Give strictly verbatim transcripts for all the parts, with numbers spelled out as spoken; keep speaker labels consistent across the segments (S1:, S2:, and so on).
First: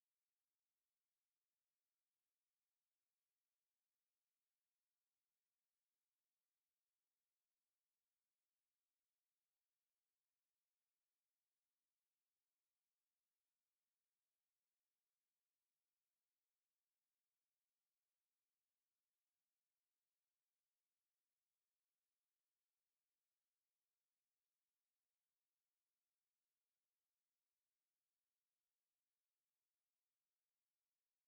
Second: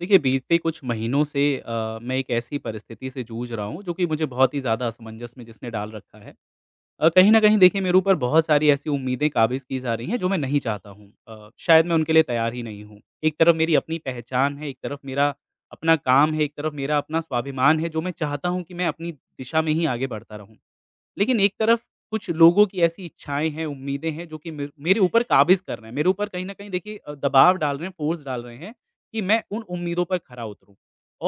S1: देखिए, बीते कुछ महीनों से अ, मैं एक ऐसी परिस्थिति से जूझ रहा हूँ, जो कि मुझे बहुत ही ज़्यादा असमंजस में जिसने डाल रखा है। अ, कहीं न कहीं देखिए, मेरे ऊपर बहुत सारी ऐसी उम्मीदें काबिज़ की जा रही हैं, जो मैं नहीं चाहता हूँ। अ, शायद मैं उनके लिए तैयार ही नहीं हूँ। एक तरफ मेरी अपनी पहचान है, एक तरफ मेरा अपना काम है, एक तरफ मेरा अपना स्वाभिमान है, जो मैं चाहता हूँ कि मैं अपनी दिशा में ही आगे बढ़ता रहूँ। लेकिन एक तरफ कुछ लोगों की ऐसी इच्छाएँ हैं, उम्मीदें हैं जो कि मेर मेरे ऊपर काबिज़ कर रहे हैं। मेरे ऊपर कहीं न कहीं देखिए अ, दबाव डाल रहे हैं, फ़ोर्स डाल रहे हैं कि मैं उन उम्मीदों पर खरा उतरूँ।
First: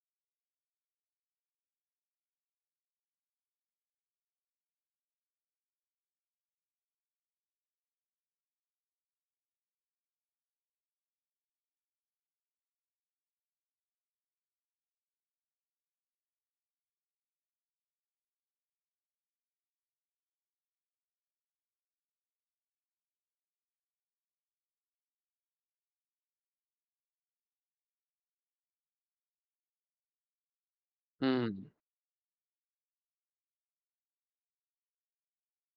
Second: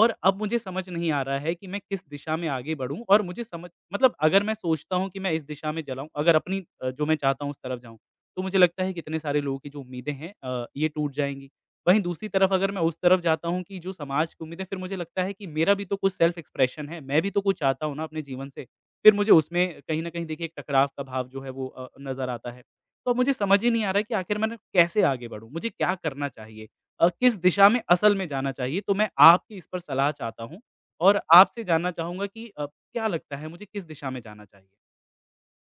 S1: और अब मुझे समझ नहीं आ रहा है कि मैं किस दिशा में आगे बढ़ूँ, और मुझे समझ, मतलब अगर मैं सोचता हूँ कि मैं इस दिशा में जलाऊँ, अगर अपनी अ, जो मैं चाहता हूँ उस तरफ जाऊँ, तो मुझे लगता है कि इतने सारे लोगों की जो उम्मीदें हैं अ, ये टूट जाएँगी। वहीं दूसरी तरफ अगर मैं उस तरफ जाता हूँ कि जो समाज की उम्मीदें, फिर मुझे लगता है कि मेरा भी तो कुछ सेल्फ़ एक्सप्रेशन है, मैं भी तो कुछ चाहता हूँ ना अपने जीवन से। फिर मुझे उसमें कहीं न कहीं देखिए, एक टकराव का भाव जो है वो अ, नज़र आता है। तो अब मुझे समझ ही नहीं आ रहा है कि आखिर मैं ना कैसे आगे बढ़ूँ? मुझे क्या करना चाहिए? अ, किस दिशा में असल में जाना चाहिए? तो मैं आपकी इस पर सलाह चाहता हूँ, और आपसे
S2: हुँ।
S1: जानना चाहूँगा कि अ, क्या लगता है मुझे किस दिशा में जाना चाहिए?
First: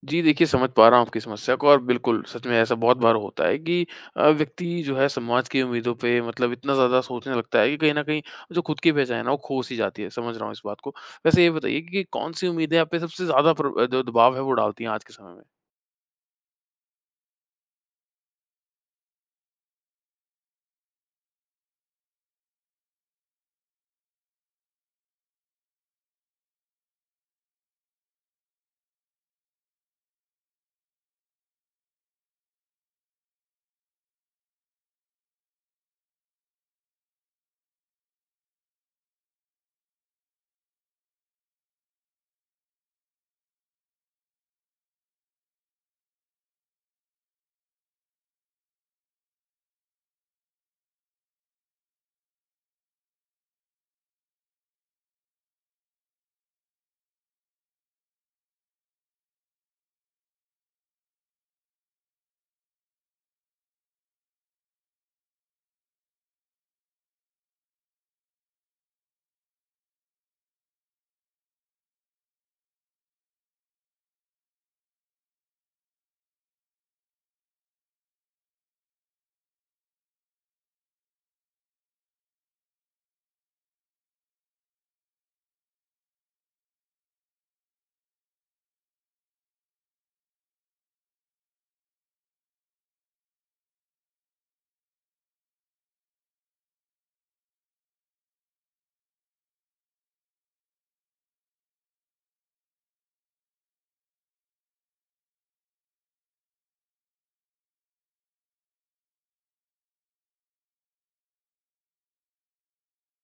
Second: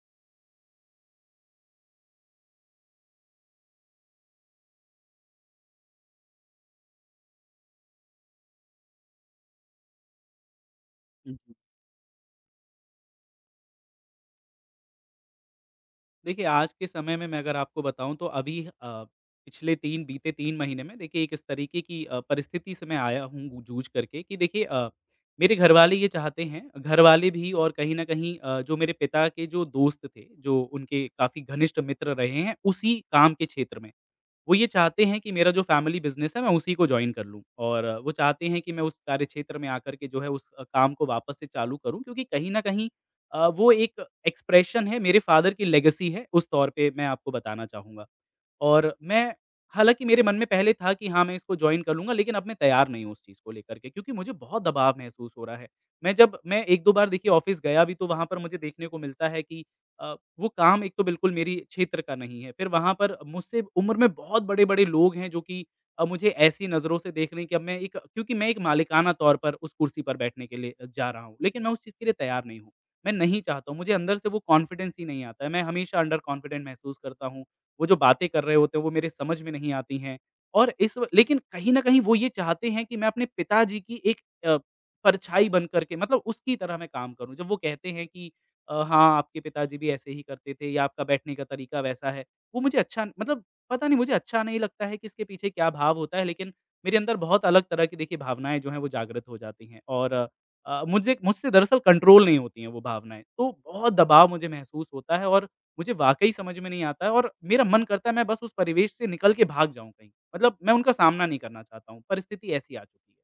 S2: जी, देखिए समझ पा रहा हूँ आपकी समस्या को और बिल्कुल सच में ऐसा बहुत बार होता है कि अ, व्यक्ति जो है समाज की उम्मीदों पे मतलब इतना ज़्यादा सोचने लगता है कि कहीं न कहीं जो खुद की पहचान है ना, वो खो-सी जाती है। समझ रहा हूँ इस बात को। वैसे ये बताइए कि कौन-सी उम्मीदें आप पे सबसे ज़्यादा प्र अ, जो दबाव है वो डालती हैं आज के समय में?
S1: देखिए, आज के समय में मैं अगर आपको बताऊँ, तो अभी अ, पिछले तीन, बीते तीन महीने में देखिए, एक इस तरीके की अ, परिस्थिति से मैं आया हूँ, गू- जूझ करके कि देखिए, अ, मेरे घरवाले ये चाहते हैं, घरवाले भी, और कहीं न कहीं अ, जो मेरे पिता के जो दोस्त थे, जो उनके काफ़ी घनिष्ठ मित्र रहे हैं, उसी काम के क्षेत्र में। वो ये चाहते हैं कि मेरा जो फैमिली बिज़नेस है, मैं उसी को जॉइन कर लूँ, और वो चाहते हैं कि मैं उस कार्यक्षेत्र में आकर के जो है उस अ, काम को वापस से चालू करूँ, क्योंकि कहीं न कहीं अ, वो एक एक्सप्रेशन है, मेरे फ़ादर की लेगेसी है, उस तौर पे मैं आपको बताना चाहूँगा। और मैं हालाँकि मेरे मन में पहले था कि हाँ, मैं इसको जॉइन कर लूँगा, लेकिन अब मैं तैयार नहीं हूँ उस चीज़ को लेकर के, क्योंकि मुझे बहुत दबाव महसूस हो रहा है। मैं जब मैं एक-दो बार देखिए ऑफ़िस गया भी, तो वहाँ पर मुझे देखने को मिलता है कि अ, वो काम एक तो बिल्कुल मेरी क्षेत्र का नहीं है। फिर वहाँ पर मुझसे उम्र में बहुत बड़े-बड़े लोग हैं, जो कि अ, मुझे ऐसी नज़रों से देख रहे हैं कि अब मैं एक क्योंकि मैं एक मालिकाना तौर पर उस कुर्सी पर बैठने के लिए जा रहा हूँ, लेकिन मैं उस चीज़ के लिए तैयार नहीं हूँ। मैं नहीं चाहता हूँ, मुझे अंदर से वो कॉन्फिडेंस ही नहीं आता है। मैं हमेशा अंडर कॉन्फिडेंट महसूस करता हूँ। वो जो बातें कर रहे होते हैं वो मेरे समझ में नहीं आती हैं। और इस व लेकिन कहीं न कहीं वो ये चाहते हैं कि मैं अपने पिताजी की एक अ, परछाई बन कर के, मतलब उसकी तरह मैं काम करूँ। जब वो कहते हैं कि अ, हाँ, आपके पिताजी भी ऐसे ही करते थे, या आपका बैठने का तरीका वैसा है। वो मुझे अच्छा मतलब, पता नहीं मुझे अच्छा नहीं लगता है कि इसके पीछे क्या भाव होता है, लेकिन मेरे अंदर बहुत अलग तरह की देखिए भावनाएँ जो हैं, वो जागृत हो जाती हैं। और अ, मुझे, मुझसे दरअसल कंट्रोल नहीं होती हैं वो भावनाएँ। तो बहुत दबाव मुझे महसूस होता है, और मुझे वाक़ई समझ में नहीं आता है, और मेरा मन करता है मैं बस उस परिवेश से निकल के भाग जाऊँ कहीं। मतलब मैं उनका सामना नहीं करना चाहता हूँ, परिस्थिति ऐसी आ चुकी है।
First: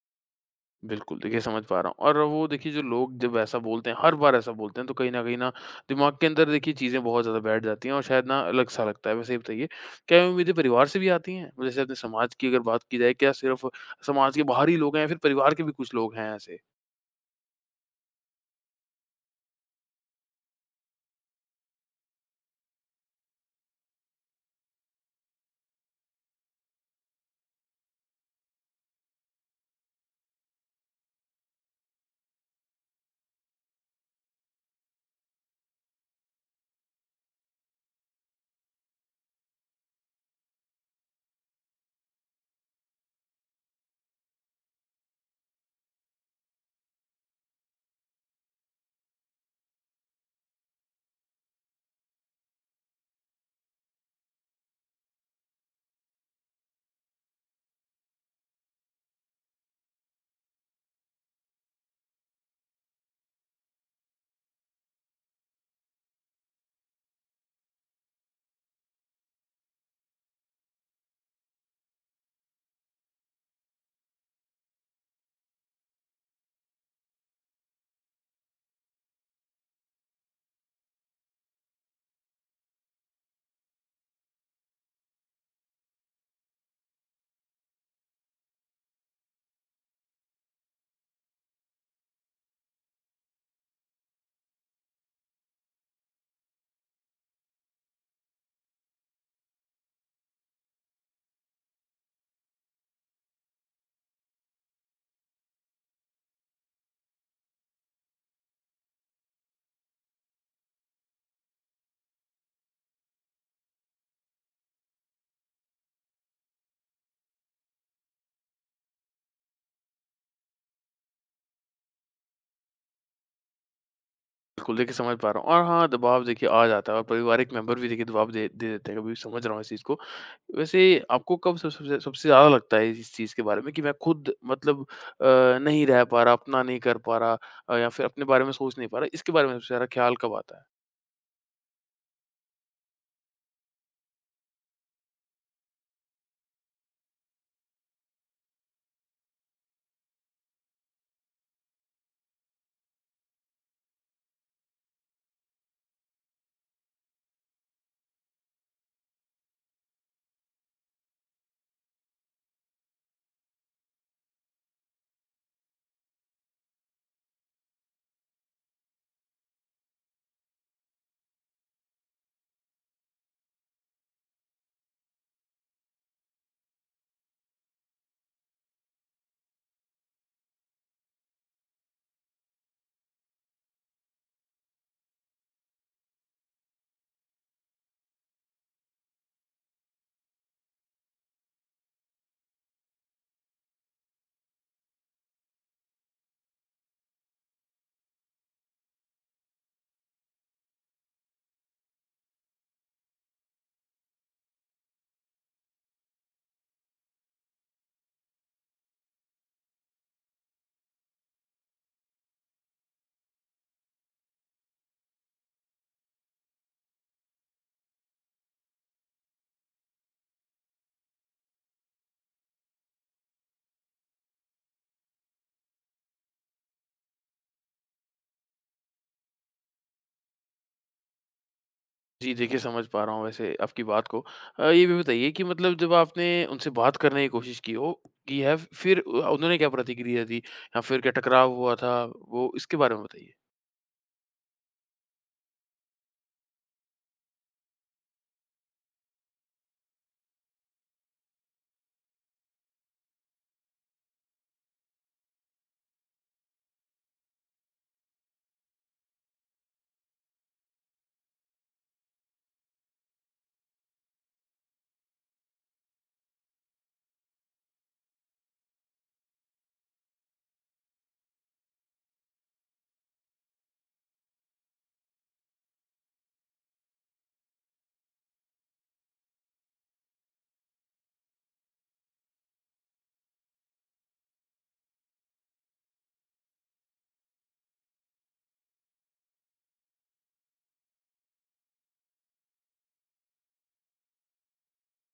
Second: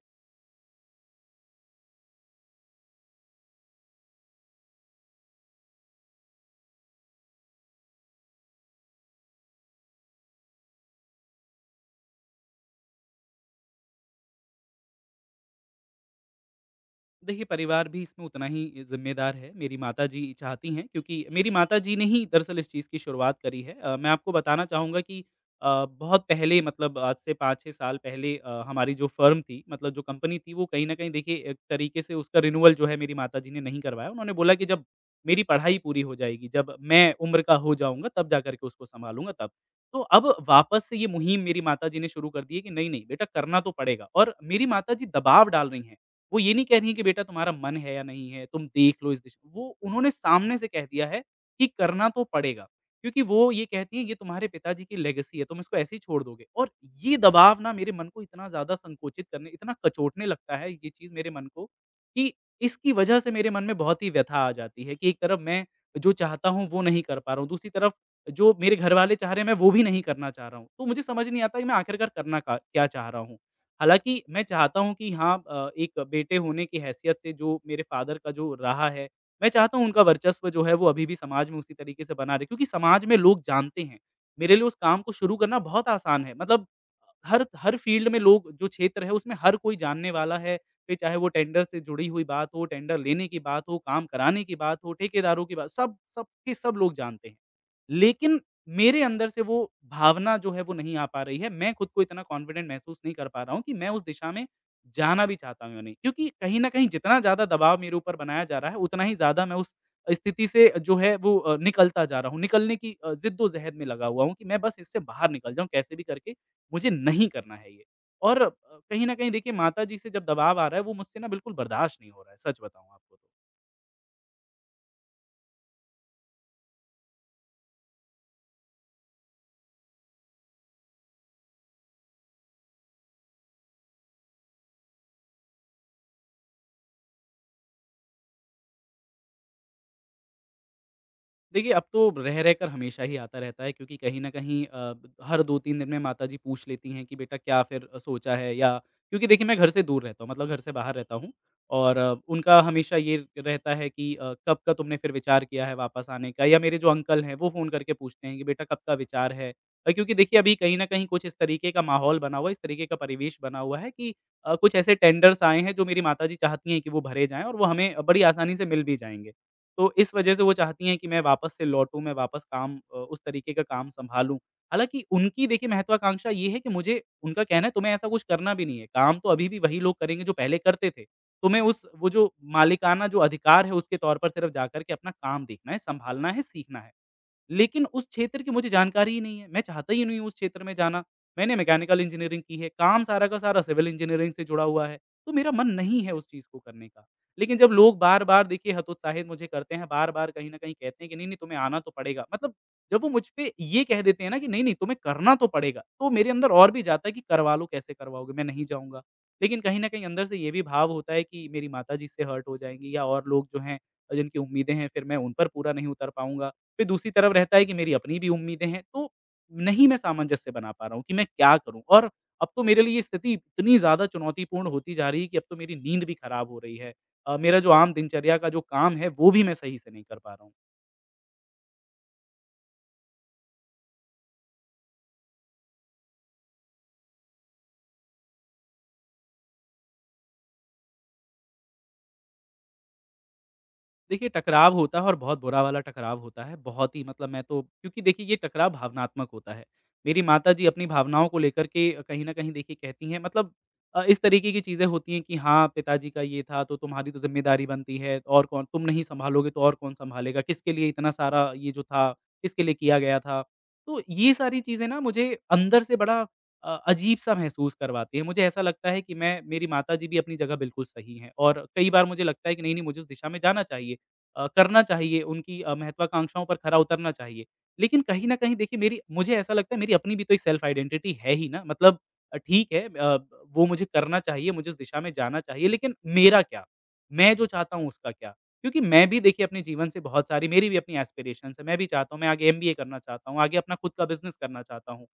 S2: बिल्कुल, देखिए समझ पा रहा हूँ और वो देखिए जो लोग जब ऐसा बोलते हैं, हर बार ऐसा बोलते हैं तो कहीं न कहीं ना दिमाग के अंदर देखिए चीज़ें बहुत ज़्यादा बैठ जाती हैं और शायद ना अलग-सा लगता है। वैसे ये बताइए, क्या ये उम्मीदें परिवार से भी आती हैं? जैसे अपने समाज की अगर बात की जाए, क्या सिर्फ़ समाज के बाहर ही लोग हैं या फिर परिवार के भी कुछ लोग हैं ऐसे?
S1: देखिए, परिवार भी इसमें उतना ही ज़िम्मेदार है। मेरी माताजी चाहती हैं, क्योंकि मेरी माताजी ने ही दरअसल इस चीज़ की शुरुआत करी है। अ, मैं आपको बताना चाहूँगा कि अ, बहुत पहले, मतलब आज से पाँच-छह साल पहले, अ, हमारी जो फ़र्म थी, मतलब जो कंपनी थी, वो कहीं न कहीं देखिए एक तरीके से उसका रिन्यूअल जो है, मेरी माताजी ने नहीं करवाया। उन्होंने बोला कि जब मेरी पढ़ाई पूरी हो जाएगी, जब मैं उम्र का हो जाऊँगा, तब जा कर के उसको सँभालूँगा तब। तो अब वापस से ये मुहिम मेरी माताजी ने शुरू कर दी है कि नहीं-नहीं बेटा, करना तो पड़ेगा, और मेरी माताजी दबाव डाल रही हैं। वो ये नहीं कह रही हैं कि बेटा तुम्हारा मन है या नहीं है, तुम देख लो, इस दिश वो उन्होंने सामने से कह दिया है कि करना तो पड़ेगा। क्योंकि वो ये कहती हैं ये तुम्हारे पिताजी की लेगेसी है, तुम इसको ऐसे ही छोड़ दोगे, और ये दबाव ना मेरे मन को इतना ज़्यादा संकुचित करने, इतना कचोटने लगता है ये चीज़ मेरे मन को, कि इसकी वजह से मेरे मन में बहुत ही व्यथा आ जाती है कि एक तरफ मैं जो चाहता हूँ वो नहीं कर पा रहा हूँ, दूसरी तरफ जो मेरे घरवाले चाह रहे हैं, मैं वो भी नहीं करना चाह रहा हूँ। तो मुझे समझ नहीं आता कि मैं आखिरकार करना का क्या चाह रहा हूँ? हालाँकि मैं चाहता हूँ कि हाँ, अ, एक बेटे होने की हैसियत से जो मेरे फ़ादर का जो रहा है, मैं चाहता हूँ उनका वर्चस्व जो है वो अभी भी समाज में उसी तरीके से बना रहे, क्योंकि समाज में लोग जानते हैं। मेरे लिए उस काम को शुरू करना बहुत आसान है, मतलब हर हर फ़ील्ड में लोग, जो क्षेत्र है उसमें हर कोई जानने वाला है, फिर चाहे वो टेंडर से जुड़ी हुई बात हो, टेंडर लेने की बात हो, काम कराने की बात हो, ठेकेदारों की बात, सब सब के सब लोग जानते हैं। लेकिन मेरे अंदर से वो भावना जो है वो नहीं आ पा रही है। मैं खुद को इतना कॉन्फिडेंट महसूस नहीं कर पा रहा हूँ कि मैं उस दिशा में जाना भी चाहता हूँ या नहीं। क्योंकि कहीं न कहीं जितना ज़्यादा दबाव मेरे ऊपर बनाया जा रहा है, उतना ही ज़्यादा मैं उस स्थिति से जो है वो अ, निकलता जा रहा हूँ। निकलने की अ, ज़िद्दो-ज़हद में लगा हुआ हूँ कि मैं बस इससे बाहर निकल जाऊँ कैसे भी करके, मुझे नहीं करना है ये। और अ, कहीं न कहीं देखिए, माताजी से जब दबाव आ रहा है, वो मुझसे ना बिल्कुल बर्दाश्त नहीं हो रहा है, सच बताऊँ आपको तो।
S2: बिल्कुल, देखिए समझ पा रहा हूँ और हाँ, दबाव देखिए आ जाता है और पारिवारिक मेंबर भी देखिए दबाव दे दे देते हैं, कभी समझ रहा हूँ इस चीज़ को। वैसे आपको कब सब सबसे सबसे ज़्यादा लगता है इस चीज़ के बारे में कि मैं खुद मतलब अ, नहीं रह पा रहा, अपना नहीं कर पा रहा अ, या फिर अपने बारे में सोच नहीं पा रहा, इसके बारे में सबसे ज़्यादा ख़्याल कब आता है?
S1: देखिए, अब तो रह रहकर हमेशा ही आता रहता है, क्योंकि कहीं न कहीं अ, हर दो-तीन दिन में माताजी पूछ लेती हैं कि बेटा क्या फिर सोचा है, या, क्योंकि देखिए मैं घर से दूर रहता हूँ, मतलब घर से बाहर रहता हूँ, और अ, उनका हमेशा ये रहता है कि अ, कब का तुमने फिर विचार किया है वापस आने का, या मेरे जो अंकल हैं वो फ़ोन करके पूछते हैं कि बेटा कब का विचार है? अ, क्योंकि देखिए अभी कहीं न कहीं कुछ इस तरीके का माहौल बना हुआ है, इस तरीके का परिवेश बना हुआ है कि अ, कुछ ऐसे टेंडर्स आए हैं जो मेरी माताजी चाहती हैं कि वो भरे जाएँ, और वो हमें बड़ी आसानी से मिल भी जाएँगे। तो इस वजह से वो चाहती हैं कि मैं वापस से लौटूँ, मैं वापस काम, अ, उस तरीके का काम सँभालूँ। हालाँकि उनकी देखिए महत्वाकांक्षा ये है कि मुझे, उनका कहना है तुम्हें ऐसा कुछ करना भी नहीं है, काम तो अभी भी वही लोग करेंगे जो पहले करते थे। तुम्हें उस वो जो मालिकाना जो अधिकार है उसके तौर पर, सिर्फ़ जाकर के अपना काम देखना है, सँभालना है, सीखना है। लेकिन उस क्षेत्र की मुझे जानकारी ही नहीं है, मैं चाहता ही नहीं हूँ उस क्षेत्र में जाना। मैंने मैकेनिकल इंजीनियरिंग की है, काम सारा का सारा सिविल इंजीनियरिंग से जुड़ा हुआ है, तो मेरा मन नहीं है उस चीज़ को करने का। लेकिन जब लोग बार-बार देखिए हतोत्साहित मुझे करते हैं, बार-बार कहीं न कहीं कहते हैं कि नहीं-नहीं तुम्हें आना तो पड़ेगा। मतलब जब वो मुझ पे ये कह देते हैं ना कि नहीं-नहीं तुम्हें करना तो पड़ेगा, तो मेरे अंदर और भी जाता है कि करवा लो, कैसे करवाओगे, मैं नहीं जाऊँगा। लेकिन कहीं न कहीं अंदर से ये भी भाव होता है कि मेरी माताजी इससे हर्ट हो जाएँगी, या और लोग जो हैं, अ, जिनकी उम्मीदें हैं, फिर मैं उन पर पूरा नहीं उतर पाऊँगा। फिर दूसरी तरफ रहता है कि मेरी अपनी भी उम्मीदें हैं, तो नहीं मैं सामंजस्य बना पा रहा हूँ कि मैं क्या करूँ? और अब तो मेरे लिए स्थिति इतनी ज़्यादा चुनौतीपूर्ण होती जा रही है कि अब तो मेरी नींद भी खराब हो रही है। अ, मेरा जो आम दिनचर्या का जो काम है, वो भी मैं सही से नहीं कर पा रहा हूँ।
S2: जी, देखिए समझ पा रहा हूँ वैसे आपकी बात को। अ, ये भी बताइए कि मतलब जब आपने उनसे बात करने की कोशिश की हो की है, फिर अ, उन्होंने क्या प्रतिक्रिया दी या फिर क्या टकराव हुआ था? वो इसके बारे में बताइए।
S1: देखिए, टकराव होता है और बहुत बुरा वाला टकराव होता है। बहुत ही मतलब मैं तो क्योंकि देखिए ये टकराव भावनात्मक होता है। मेरी माताजी अपनी भावनाओं को लेकर के कहीं न कहीं देखिए कहती हैं मतलब अ, इस तरीके की चीज़ें होती हैं कि हाँ, पिताजी का ये था तो तुम्हारी तो ज़िम्मेदारी बनती है और कौन तुम नहीं सँभालोगे तो और कौन सँभालेगा? किसके लिए इतना सारा ये जो था, किसके लिए किया गया था? तो ये सारी चीज़ें ना मुझे अंदर से बड़ा अ, अजीब-सा महसूस करवाती हैं। मुझे ऐसा लगता है कि मैं मेरी माताजी भी अपनी जगह बिल्कुल सही हैं और कई बार मुझे लगता है कि नहीं, नहीं मुझे उस दिशा में जाना चाहिए। अ, करना चाहिए, उनकी अ, महत्वाकांक्षाओं पर खरा उतरना चाहिए। लेकिन कहीं न कहीं देखिए मेरी मुझे ऐसा लगता है मेरी अपनी भी तो एक सेल्फ़ आइडेंटिटी है ही ना, मतलब अ, ठीक है अ, वो मुझे करना चाहिए, मुझे उस दिशा में जाना चाहिए, लेकिन मेरा क्या? मैं जो चाहता हूँ उसका क्या? क्योंकि मैं भी देखिए अपने जीवन से बहुत सारी मेरी भी अपनी एस्पिरेशंस हैं, मैं भी चाहता हूँ, मैं आगे एमबीए करना चाहता हूँ, आगे अपना खुद का बिज़नेस करना चाहता हूँ।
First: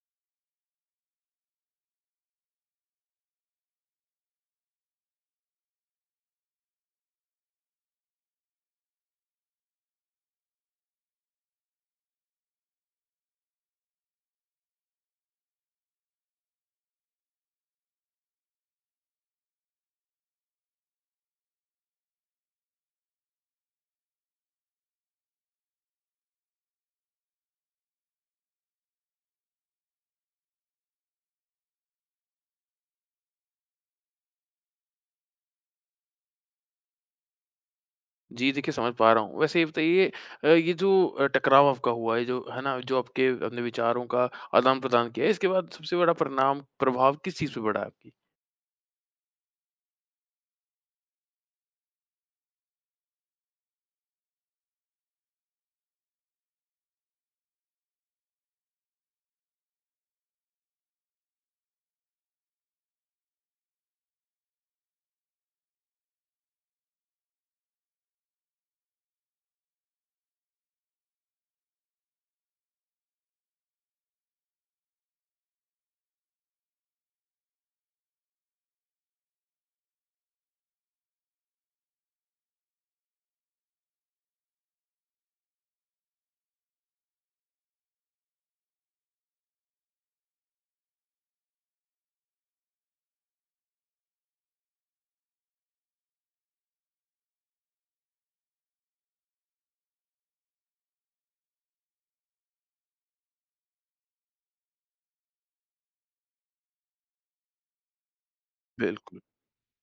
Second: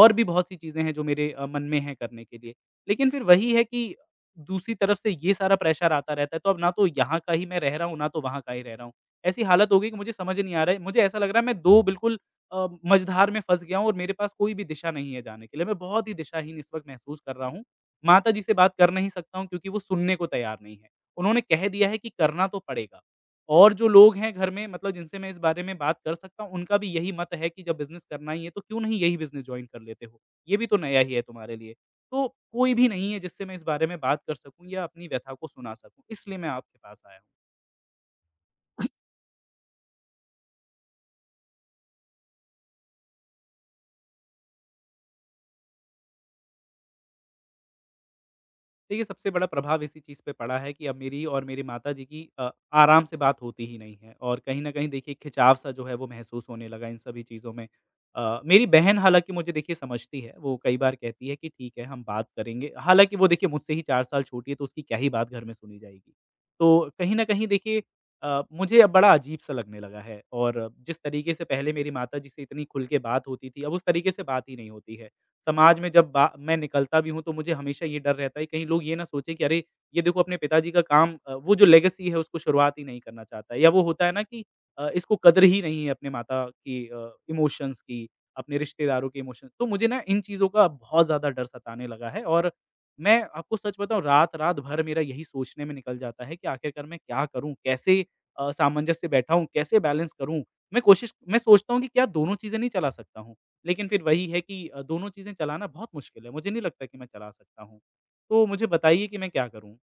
S1: और भी बहुत सी चीज़ें हैं जो मेरे अ, मन में हैं करने के लिए। लेकिन फिर वही है कि दूसरी तरफ से ये सारा प्रेशर आता रहता है, तो अब ना तो यहाँ का ही मैं रह रहा हूँ, ना तो वहाँ का ही रह रहा हूँ। ऐसी हालत हो गई कि मुझे समझ नहीं आ रहा है मुझे ऐसा लग रहा है मैं दो बिल्कुल अ, मझधार में फँस गया हूँ और मेरे पास कोई भी दिशा नहीं है जाने के लिए। मैं बहुत ही दिशाहीन इस वक़्त महसूस कर रहा हूँ। माताजी से बात कर नहीं सकता हूँ क्योंकि वो सुनने को तैयार नहीं है। उन्होंने कह दिया है कि करना तो पड़ेगा और जो लोग हैं घर में मतलब जिनसे मैं इस बारे में बात कर सकता हूँ, उनका भी यही मत है कि जब बिज़नेस करना ही है, तो क्यों नहीं यही बिज़नेस जॉइन कर लेते हो? ये भी तो नया ही है तुम्हारे लिए। तो कोई भी नहीं है जिससे मैं इस बारे में बात कर सकूँ या अपनी व्यथा को सुना सकूँ, इसलिए मैं आपके पास आया।
S2: जी, देखिए समझ पा रहा हूँ। वैसे ये बताइए अ, ये जो अ, टकराव आपका हुआ है, जो है ना, जो आपके अपने विचारों का आदान-प्रदान किया है, इसके बाद सबसे बड़ा परिणाम प्रभाव किस चीज़ पे पड़ा है आपकी?
S1: देखिए, सबसे बड़ा प्रभाव इसी चीज़ पे पड़ा है कि अब मेरी और मेरे माताजी की अ, आराम से बात होती ही नहीं है और कहीं न कहीं देखिए खिंचाव-सा जो है वो महसूस होने लगा इन सभी चीज़ों में। अ, मेरी बहन हालाँकि मुझे देखिए समझती है, वो कई बार कहती है कि ठीक है हम बात करेंगे। हालाँकि वो देखिए मुझसे ही चार साल छोटी है तो उसकी क्या ही बात घर में सुनी जाएगी। तो कहीं न कहीं देखिए अ, मुझे अब बड़ा अजीब-सा लगने लगा है और जिस तरीके से पहले मेरी माताजी से इतनी खुल के बात होती थी, अब उस तरीके से बात ही नहीं होती है। समाज में जब बा मैं निकलता भी हूँ तो मुझे हमेशा ये डर रहता है कहीं लोग ये ना सोचें कि अरे! ये देखो अपने पिताजी का काम अ, वो जो लेगेसी है उसको शुरुआत ही नहीं करना चाहता है या वो होता है ना कि अ, इसको कदर ही नहीं है अपने माता की अ, इमोशंस की, अपने रिश्तेदारों के इमोशंस तो मुझे ना इन चीज़ों का बहुत ज़्यादा डर सताने लगा है और मैं आपको सच बताऊँ रात-रात भर मेरा यही सोचने में निकल जाता है कि आखिरकार मैं क्या करूँ? कैसे अ, सामंजस्य बैठाऊँ? कैसे बैलेंस करूँ? मैं कोशिश मैं सोचता हूँ कि क्या दोनों चीज़ें नहीं चला सकता हूँ? लेकिन फिर वही है कि अ, दोनों चीज़ें चलाना बहुत मुश्किल है, मुझे नहीं लगता कि मैं चला सकता हूँ। तो मुझे बताइए कि
S2: बिल्कुल।
S1: मैं क्या करूँ?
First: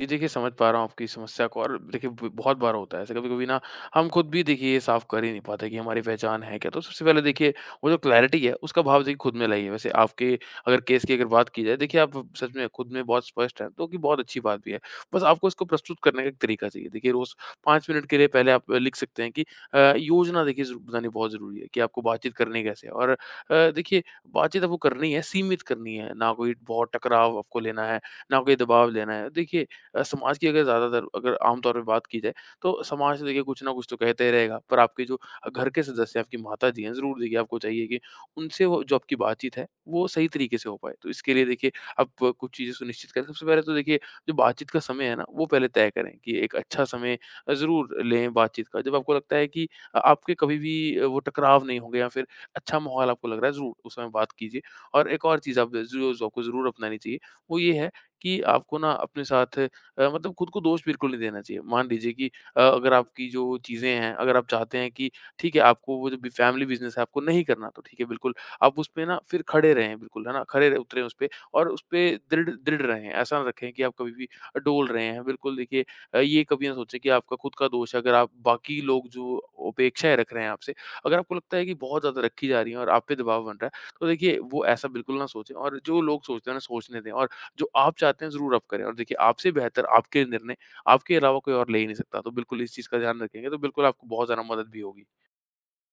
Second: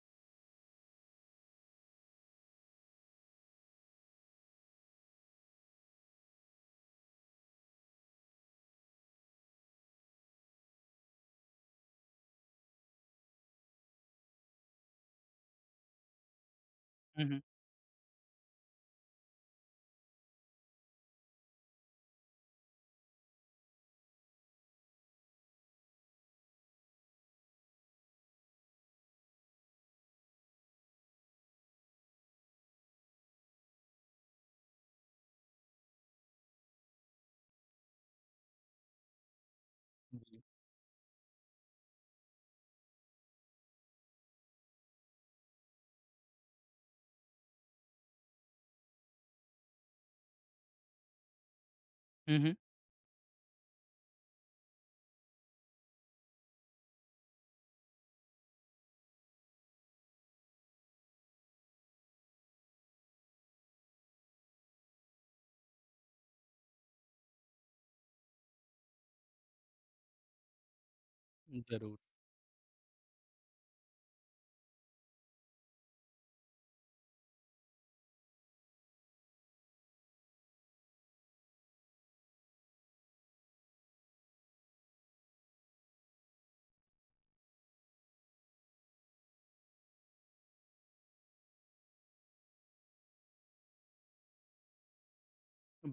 S2: जी, देखिए समझ पा रहा हूँ आपकी समस्या को और देखिए ब बहुत बार होता है ऐसे कभी-कभी ना हम खुद भी देखिए ये साफ़ कर ही नहीं पाते कि हमारी पहचान है क्या? तो सबसे पहले देखिए वो जो क्लैरिटी है उसका भाव देखिए खुद में लाइए। वैसे आपके अगर केस की अगर बात की जाए देखिए आप सच में खुद में बहुत स्पष्ट हैं तो कि बहुत अच्छी बात भी है। बस आपको इसको प्रस्तुत करने का एक तरीका चाहिए। देखिए
S1: हुँ,
S2: रोज़
S1: हुँ।
S2: पाँच मिनट के लिए पहले आप लिख सकते हैं कि अ, योजना देखिए ज़रू बनानी बहुत ज़रूरी है कि आपको बातचीत करनी कैसे है? और अ, देखिए बातचीत आपको करनी है, सीमित करनी है, ना कोई बहुत टकराव आपको लेना है, ना कोई दबाव लेना है। देखिए अ, समाज की अगर ज़्यादातर अगर आम तौर पे बात की जाए तो समाज तो देखिए कुछ ना कुछ तो कहते ही रहेगा। पर आपके जो घर के सदस्य हैं, आपकी माताजी हैं, ज़रूर देखिए आपको चाहिए कि उनसे वो जो आपकी बातचीत है, वो सही
S1: जी।
S2: तरीके से हो पाए। तो इसके लिए देखिए आप कुछ चीज़ें सुनिश्चित करें। सबसे पहले तो देखिए जो बातचीत का समय है ना, वो पहले तय करें कि एक अच्छा समय ज़रूर लें बातचीत का। जब आपको लगता है कि अ, आपके कभी भी वो टकराव नहीं होंगे या फिर
S1: हुँ, हुँ।
S2: अच्छा माहौल आपको लग रहा है, ज़रूर उस समय बात कीजिए। और एक और चीज़ आप ज़रूर जो आपको ज़रूर अपनानी चाहिए, वो ये है कि आपको ना अपने साथ अ, मतलब खुद को दोष बिल्कुल नहीं देना चाहिए। मान लीजिए कि अ, अगर आपकी जो चीज़ें हैं, अगर आप चाहते हैं कि ठीक है, आपको वो जो बि फैमिली बिज़नेस है, आपको नहीं करना तो ठीक है, बिल्कुल आप उसपे ना फिर खड़े रहें बिल्कुल, है ना? खड़े र उतरें उसपे और
S1: ज़रूर,
S2: उसपे दृढ़ दृढ़ रहें। ऐसा ना रखें कि आप कभी भी डोल रहे हैं। बिल्कुल देखिए अ, ये कभी ना सोचें कि आपका खुद का दोष है। अगर आप बाकी लोग जो अपेक्षाएँ रख रहे हैं आपसे, अगर आपको लगता है कि बहुत ज़्यादा रखी जा रही हैं और आप पे दबाव बन रहा है, तो देखिए वो ऐसा बिल्कुल ना सोचें और जो लोग सोचते हैं ना, सोचने दें और जो आप चाहते हैं ज़रूर आप करें और देखिए आपसे बेहतर आपके निर्णय आपके अलावा कोई और ले ही नहीं सकता। तो बिल्कुल इस चीज़ का ध्यान रखेंगे तो बिल्कुल आपको बहुत ज़्यादा मदद भी होगी।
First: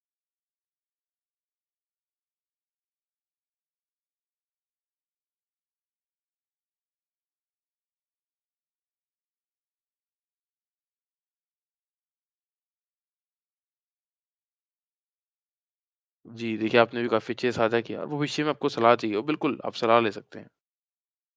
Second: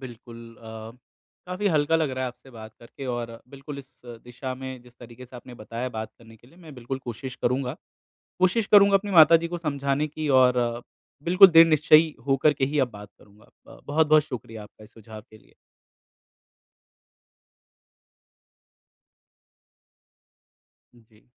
S1: बिल्कुल अ, काफ़ी हल्का लग रहा है आपसे बात करके और बिल्कुल इस दिशा में जिस तरीके से आपने बताया बात करने के लिए मैं बिल्कुल कोशिश करूँगा। कोशिश करूँगा अपनी माताजी को समझाने की और बिल्कुल दृढ़ निश्चयी होकर के ही अब बात करूँगा। अ, बहुत-बहुत शुक्रिया आपका इस सुझाव के लिए।
S2: जी, देखिए आपने भी काफ़ी अच्छे से साझा किया और भविष्य में आपको सलाह चाहिए हो बिल्कुल आप सलाह ले सकते हैं।
S1: जी।